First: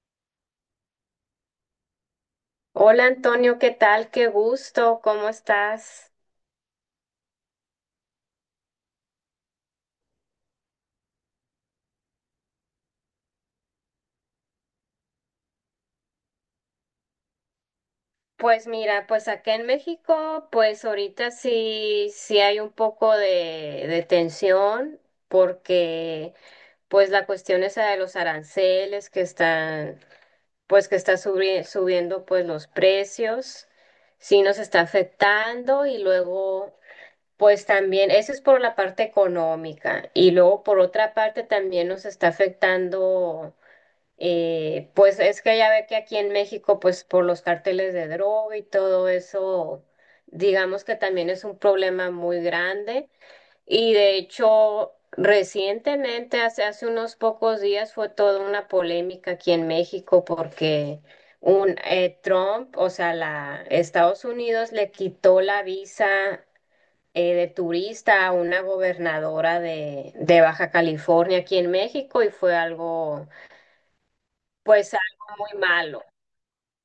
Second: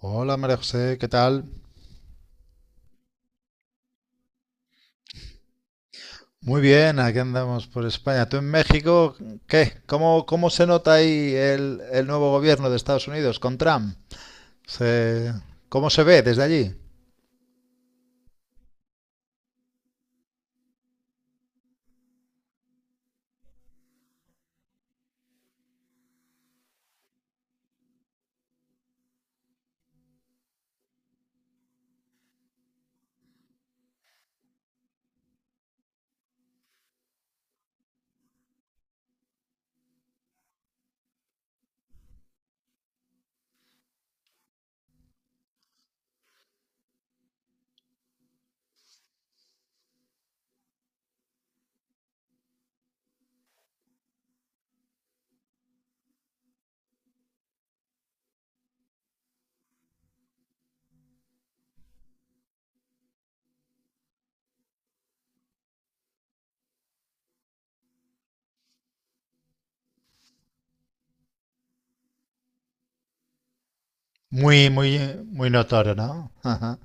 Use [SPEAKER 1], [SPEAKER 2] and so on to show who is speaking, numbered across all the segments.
[SPEAKER 1] Hola María José, ¿qué tal?
[SPEAKER 2] Hola Antonio, ¿qué tal? Qué gusto, ¿cómo estás?
[SPEAKER 1] Muy bien, aquí andamos por España. ¿Tú en México qué? ¿Cómo se nota ahí el nuevo gobierno de Estados Unidos con Trump? Se- ¿Cómo se ve desde allí?
[SPEAKER 2] Pues mira, pues acá en México, pues ahorita sí, sí hay un poco de tensión porque pues la cuestión esa de los aranceles que están, pues que está subiendo pues los precios, sí nos está afectando y luego pues también, eso es por la parte económica y luego por otra parte también nos está afectando. Pues es que ya ve que aquí en México, pues por los carteles de droga y todo eso, digamos que también es un problema muy grande. Y de hecho, recientemente, hace unos pocos días, fue toda una polémica aquí en México porque un Trump, o sea, la Estados Unidos le quitó la visa, de turista a una gobernadora de, Baja California aquí en México, y fue algo,
[SPEAKER 1] Muy,
[SPEAKER 2] pues
[SPEAKER 1] muy,
[SPEAKER 2] algo
[SPEAKER 1] Muy
[SPEAKER 2] muy
[SPEAKER 1] notorio,
[SPEAKER 2] malo.
[SPEAKER 1] ¿no? Ajá.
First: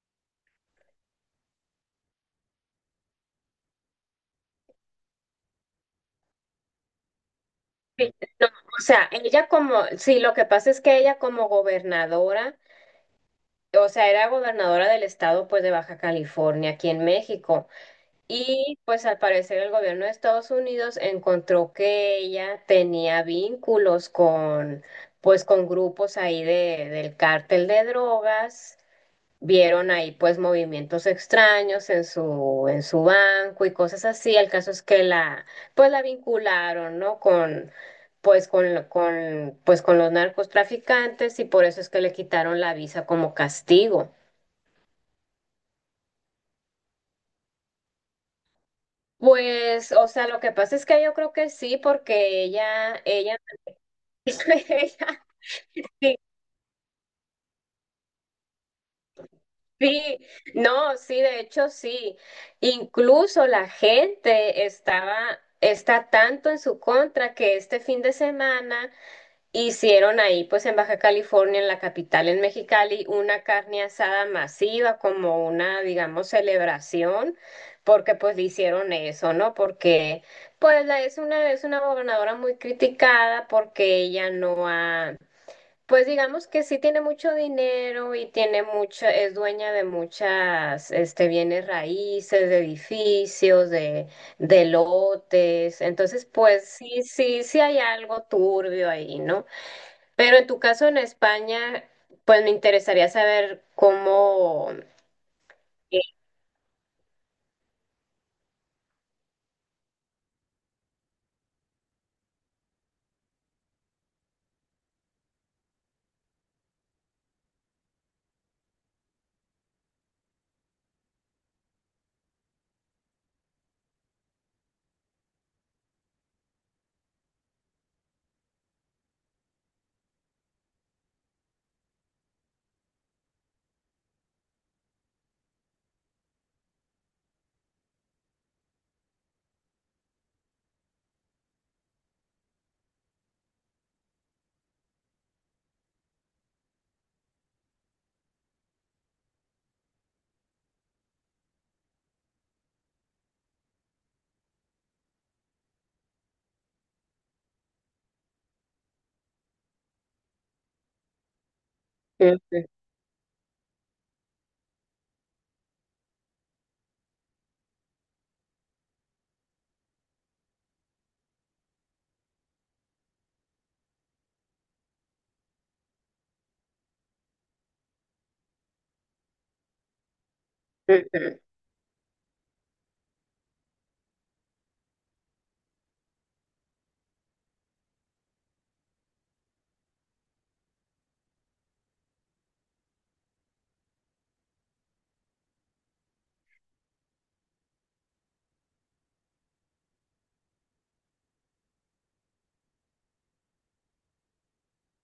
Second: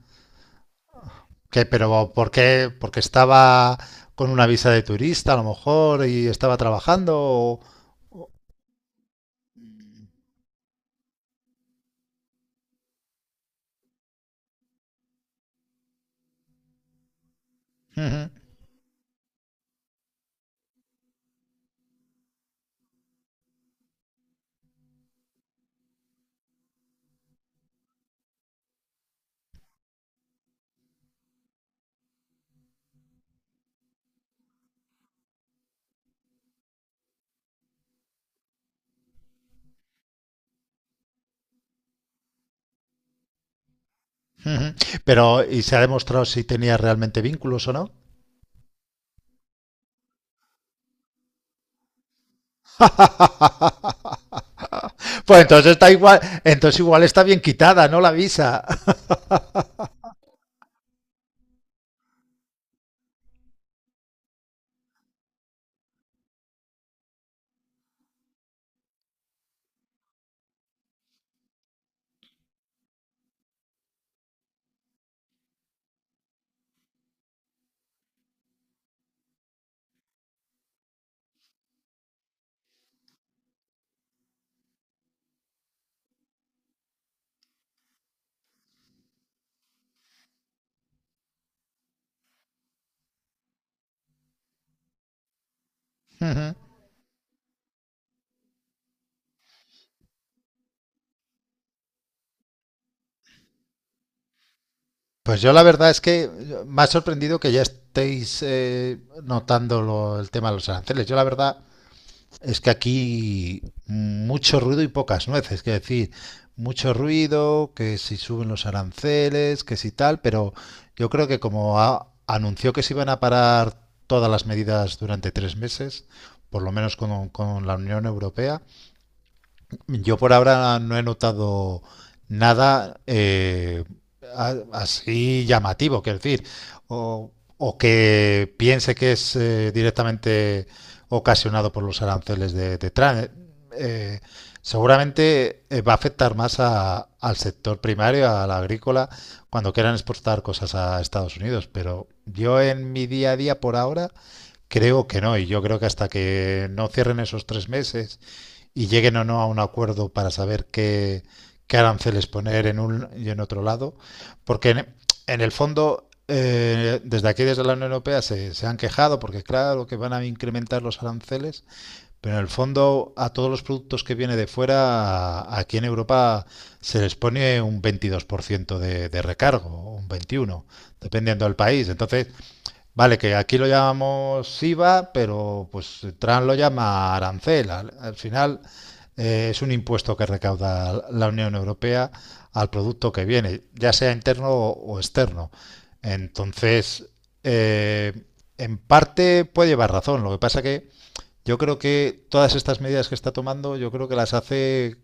[SPEAKER 1] ¿Qué, pero por qué? ¿Porque estaba con una visa de turista a lo mejor y estaba trabajando?
[SPEAKER 2] Sí, no, o sea, ella como, sí, lo que pasa es que ella, como gobernadora, o sea, era gobernadora del estado, pues de Baja California, aquí en México,
[SPEAKER 1] Ujú,
[SPEAKER 2] y pues al parecer el gobierno de Estados Unidos encontró que ella tenía vínculos con, pues con grupos ahí del cártel de drogas. Vieron ahí pues movimientos extraños en su banco y cosas así. El caso es que la, pues la vincularon, ¿no? Con, pues con, con, pues con los narcotraficantes, y por eso es que le quitaron la visa como castigo.
[SPEAKER 1] ujú. Pero, ¿y se ha demostrado si tenía realmente vínculos o no?
[SPEAKER 2] Pues, o sea, lo que pasa es que yo creo que sí, porque ella, ella.
[SPEAKER 1] Pues entonces está igual, entonces igual está bien quitada, ¿no? La visa.
[SPEAKER 2] Sí, no, sí, de hecho sí. Incluso la gente estaba, está tanto en su contra que este fin de semana hicieron ahí, pues en Baja California, en la capital, en Mexicali, una carne asada masiva, como una, digamos, celebración, porque pues le hicieron eso, ¿no? Porque pues la, es una, gobernadora muy criticada, porque ella no ha, pues digamos que sí tiene mucho dinero y tiene mucho, es dueña de muchas, bienes raíces, de edificios, de lotes. Entonces, pues sí, sí, sí hay algo turbio ahí, ¿no? Pero en tu caso en España, pues me interesaría saber cómo.
[SPEAKER 1] Pues yo la verdad es
[SPEAKER 2] Sí,
[SPEAKER 1] que me ha sorprendido que ya estéis notando el tema de los aranceles. Yo la verdad es que aquí mucho ruido y pocas nueces, que decir, mucho ruido, que si suben los aranceles, que si tal, pero yo creo que como anunció que se iban a parar todas las medidas durante 3 meses, por lo menos con la Unión Europea. Yo por ahora no he notado nada así llamativo, quiero decir, o, o que piense que es directamente ocasionado por los aranceles de Trump. Eh, seguramente va a afectar más al sector primario, al agrícola, cuando quieran exportar cosas a Estados Unidos, pero yo en mi día a día por ahora creo que no, y yo creo que hasta que no cierren esos 3 meses y lleguen o no a un acuerdo para saber qué, qué aranceles
[SPEAKER 2] ujú,
[SPEAKER 1] poner en un y en otro lado, porque en el fondo, desde aquí, desde la Unión Europea, se han quejado porque, claro, que van a incrementar los aranceles, pero en el fondo, a todos los productos que vienen de fuera, aquí en Europa se les pone un 22% de recargo, un 21%,
[SPEAKER 2] ujú,
[SPEAKER 1] dependiendo del país. Entonces, vale, que aquí lo llamamos IVA, pero pues Trump lo llama arancel. Al, al final es un impuesto que recauda la Unión Europea al producto que viene, ya sea interno o externo. Entonces, eh, en parte puede llevar razón. Lo que pasa que yo creo que todas estas medidas que está tomando, yo creo que las hace,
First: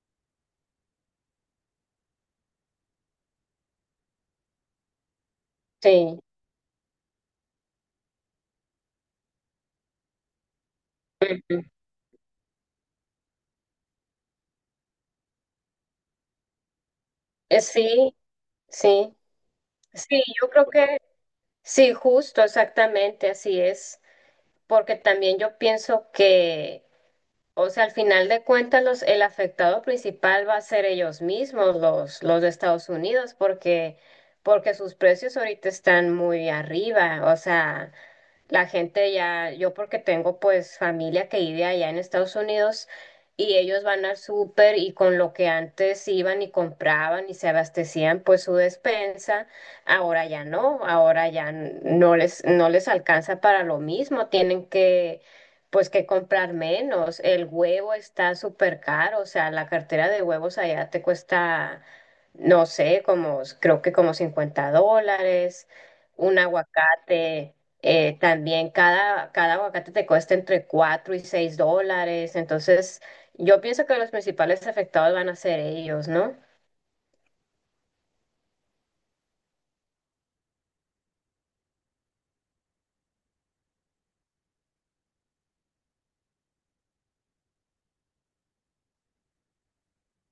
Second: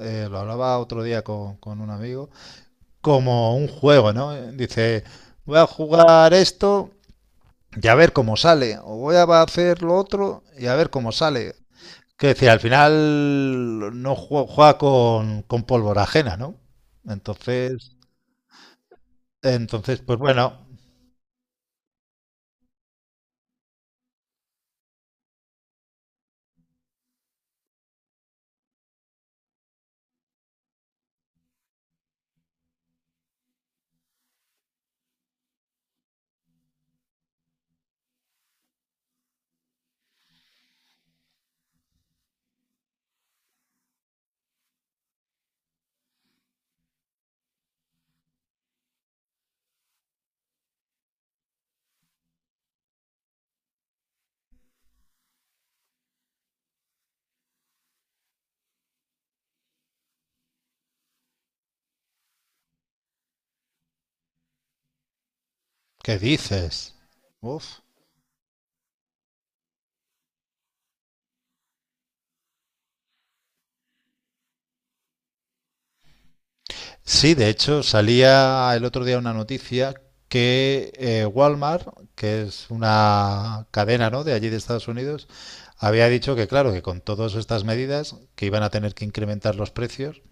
[SPEAKER 1] lo hablaba otro día con un amigo, como un juego, ¿no? Dice, voy a
[SPEAKER 2] sí,
[SPEAKER 1] jugar esto y a ver cómo sale, o voy a hacer lo otro y a ver cómo sale.
[SPEAKER 2] ujú.
[SPEAKER 1] Que decir, al final no juega, juega con pólvora ajena, ¿no? Entonces,
[SPEAKER 2] Sí, sí,
[SPEAKER 1] entonces, pues
[SPEAKER 2] sí, yo
[SPEAKER 1] bueno,
[SPEAKER 2] creo que sí, justo, exactamente, así es, porque también yo pienso que, o sea, al final de cuentas, los, el afectado principal va a ser ellos mismos, los, de Estados Unidos, porque sus precios ahorita están muy arriba. O sea, la gente ya, yo porque tengo pues familia que vive allá en Estados Unidos, y ellos van al súper, y con lo que antes iban y compraban y se abastecían pues su despensa, ahora ya no, ahora ya no les, alcanza para lo mismo, tienen que, pues que comprar menos. El huevo está súper caro, o sea, la cartera de huevos allá te cuesta, no sé, como creo que como $50.
[SPEAKER 1] ¿qué
[SPEAKER 2] Un
[SPEAKER 1] dices?
[SPEAKER 2] aguacate,
[SPEAKER 1] Uf.
[SPEAKER 2] también cada aguacate te cuesta entre $4 y $6, entonces yo pienso que los principales afectados van a ser ellos, ¿no?
[SPEAKER 1] Sí, de hecho, salía el otro día una noticia que Walmart, que es una cadena, ¿no? De allí de Estados Unidos, había dicho que, claro, que con todas estas medidas, que iban a tener que incrementar los precios.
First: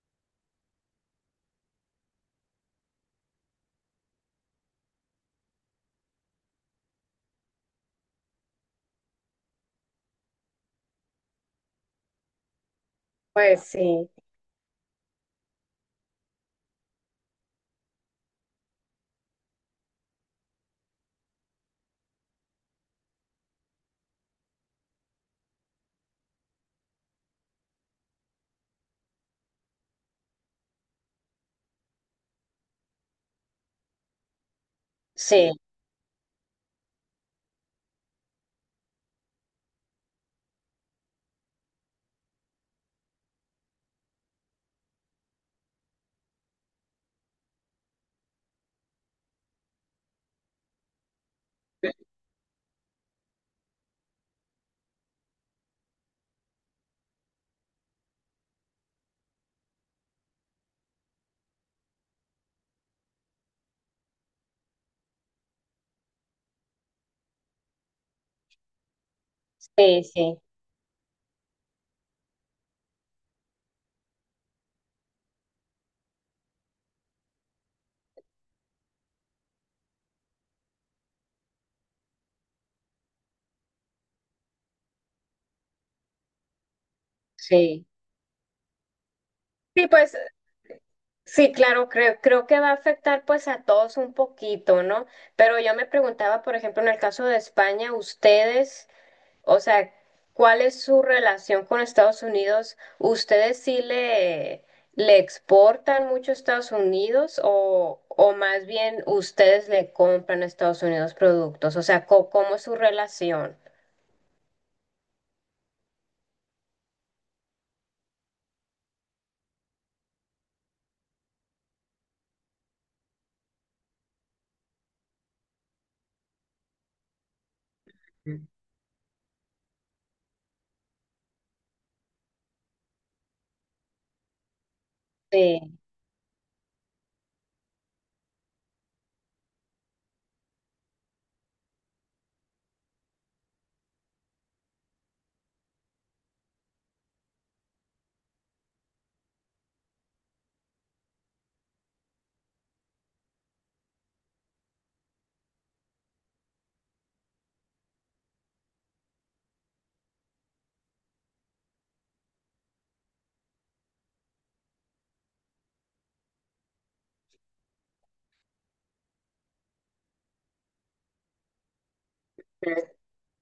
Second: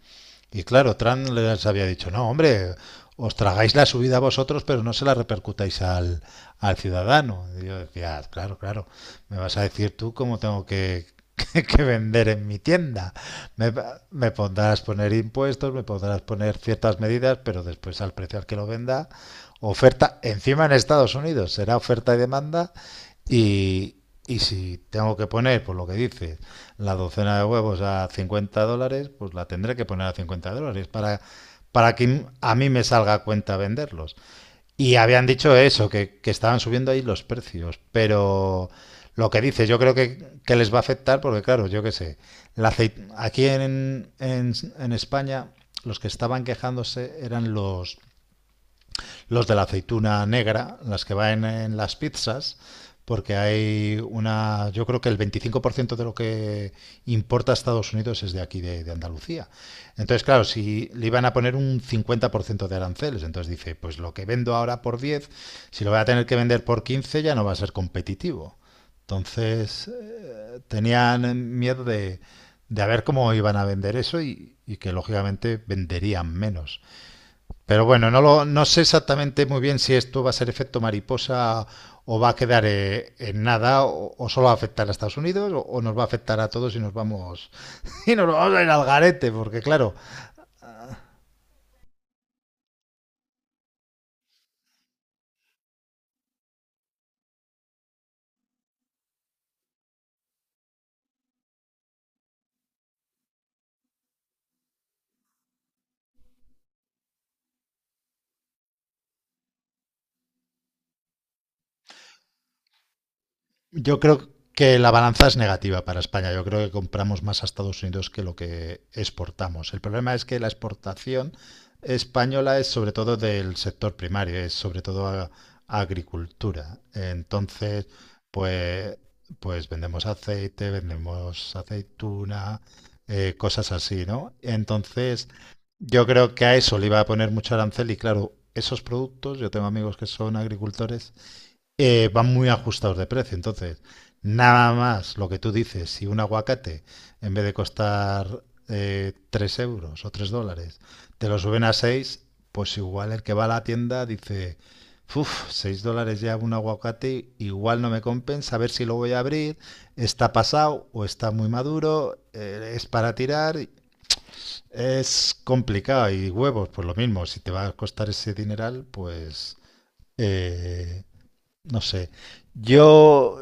[SPEAKER 1] Y claro, Trump les había dicho, no, hombre, os tragáis la subida a vosotros, pero no se la repercutáis al, al ciudadano. Y yo decía, "Ah, claro, claro, me vas a decir tú cómo tengo que, que vender en mi tienda.
[SPEAKER 2] Pues
[SPEAKER 1] Me,
[SPEAKER 2] sí.
[SPEAKER 1] me podrás poner impuestos, me podrás poner ciertas medidas, pero después al precio al que lo venda, oferta, encima en Estados Unidos, será oferta y demanda. Y, y si tengo que poner, por lo que dices, la docena de huevos a $50, pues la tendré que poner a $50 para que a mí me salga a cuenta venderlos. Y habían
[SPEAKER 2] Sí,
[SPEAKER 1] dicho eso, que estaban subiendo ahí los precios, pero lo que dice, yo creo que les va a afectar porque, claro, yo qué sé, la aceite aquí en España los que estaban quejándose eran los de la aceituna negra, las que van en las pizzas, porque hay una, yo creo que el 25% de lo que importa a Estados Unidos es de aquí, de Andalucía. Entonces, claro, si le iban a poner un 50% de aranceles, entonces dice, pues lo que vendo ahora por 10, si lo voy a tener que vender por 15, ya no va a ser competitivo. Entonces,
[SPEAKER 2] sí, sí,
[SPEAKER 1] tenían miedo de a ver cómo iban a vender eso y que lógicamente venderían menos. Pero bueno, no, lo, no sé exactamente muy bien si esto va a ser efecto mariposa o va a quedar en nada o, o solo va a afectar a Estados Unidos o nos va a afectar a todos y nos vamos
[SPEAKER 2] sí.
[SPEAKER 1] y nos vamos a ir al garete porque
[SPEAKER 2] Sí,
[SPEAKER 1] claro.
[SPEAKER 2] pues sí, claro, creo que va a afectar pues a todos un poquito, ¿no? Pero yo me preguntaba, por ejemplo, en el caso de España, ustedes, o sea, ¿cuál es su relación con Estados Unidos? ¿Ustedes sí le, exportan mucho a Estados Unidos, o más bien ustedes le compran a Estados Unidos productos? O sea, ¿cómo es su relación?
[SPEAKER 1] Yo creo que la balanza es negativa para España. Yo creo que compramos más a Estados Unidos que lo que exportamos. El problema es que la exportación española es sobre todo del sector primario, es sobre todo a agricultura. Entonces,
[SPEAKER 2] Mm.
[SPEAKER 1] pues, pues vendemos aceite, vendemos aceituna, cosas así, ¿no? Entonces,
[SPEAKER 2] Sí,
[SPEAKER 1] yo creo que a eso le iba a poner mucho arancel y claro, esos productos, yo tengo amigos que son agricultores, van muy ajustados de precio. Entonces, nada más lo que tú dices, si un aguacate, en vez de costar 3 € o $3, te lo suben a 6, pues igual el que va a la tienda dice, uff, 6 dólares ya un aguacate, igual no me compensa, a ver si lo voy a abrir, está pasado o está muy maduro, es para tirar, es complicado. Y huevos, pues lo mismo, si te va a costar ese dineral, pues... eh, no sé.
[SPEAKER 2] mm,
[SPEAKER 1] Yo,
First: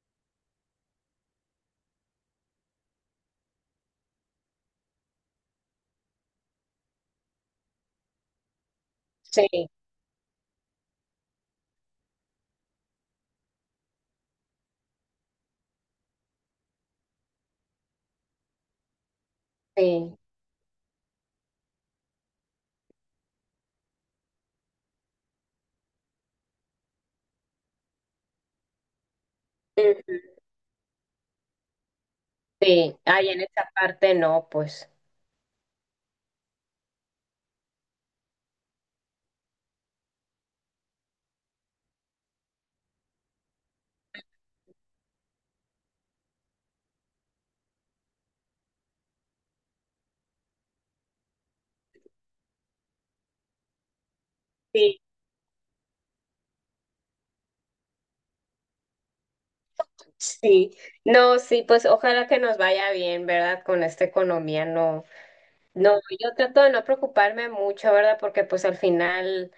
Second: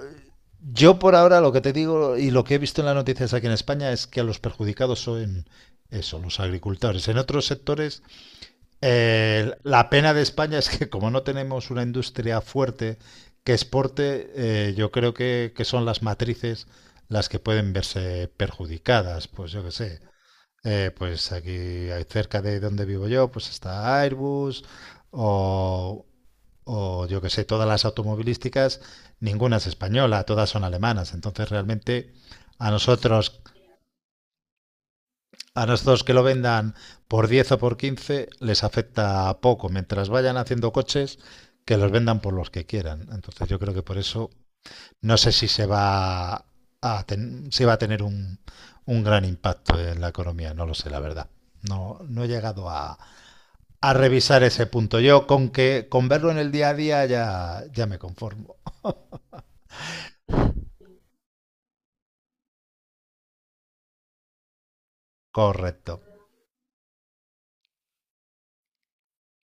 [SPEAKER 1] yo por ahora lo que te digo y lo que he visto en las noticias aquí en España es que los perjudicados son eso, los agricultores. En otros sectores,
[SPEAKER 2] sí,
[SPEAKER 1] la pena de España es que como no tenemos una industria fuerte que exporte, yo creo que son las matrices las que pueden verse perjudicadas. Pues yo qué sé.
[SPEAKER 2] sí.
[SPEAKER 1] Pues aquí cerca de donde vivo yo, pues está Airbus o o yo que sé, todas las automovilísticas, ninguna es
[SPEAKER 2] Ujú.
[SPEAKER 1] española, todas son alemanas. Entonces realmente a
[SPEAKER 2] Sí, ahí en
[SPEAKER 1] nosotros,
[SPEAKER 2] esa parte no, pues.
[SPEAKER 1] a nosotros que lo vendan por 10 o por 15 les afecta poco. Mientras vayan haciendo coches, que los vendan por los que quieran. Entonces yo creo que por eso no sé si se va a, ten, si va a tener un, gran impacto en la economía, no lo sé, la verdad. No, no he llegado a revisar ese punto.
[SPEAKER 2] Sí,
[SPEAKER 1] Yo con que con verlo en el día a día ya, ya me conformo.
[SPEAKER 2] sí. No, sí, pues ojalá que nos vaya bien, ¿verdad? Con esta economía, no.
[SPEAKER 1] Correcto,
[SPEAKER 2] No, yo trato de no preocuparme mucho, ¿verdad? Porque pues al final,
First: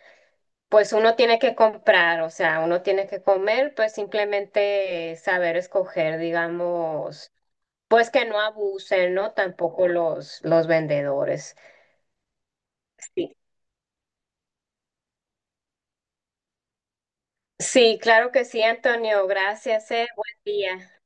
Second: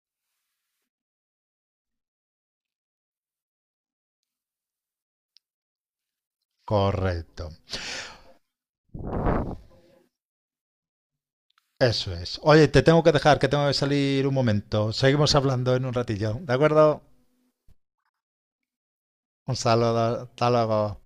[SPEAKER 2] pues uno tiene que comprar, o sea, uno tiene que comer, pues simplemente saber escoger, digamos,
[SPEAKER 1] correcto.
[SPEAKER 2] pues que no abusen, ¿no? Tampoco los, vendedores.
[SPEAKER 1] Eso es. Oye, te tengo que
[SPEAKER 2] Sí.
[SPEAKER 1] dejar, que tengo que salir un momento. Seguimos hablando en un ratillo, ¿de acuerdo?
[SPEAKER 2] Sí, claro que sí, Antonio.
[SPEAKER 1] Un
[SPEAKER 2] Gracias,
[SPEAKER 1] saludo,
[SPEAKER 2] eh. Buen
[SPEAKER 1] hasta luego.
[SPEAKER 2] día.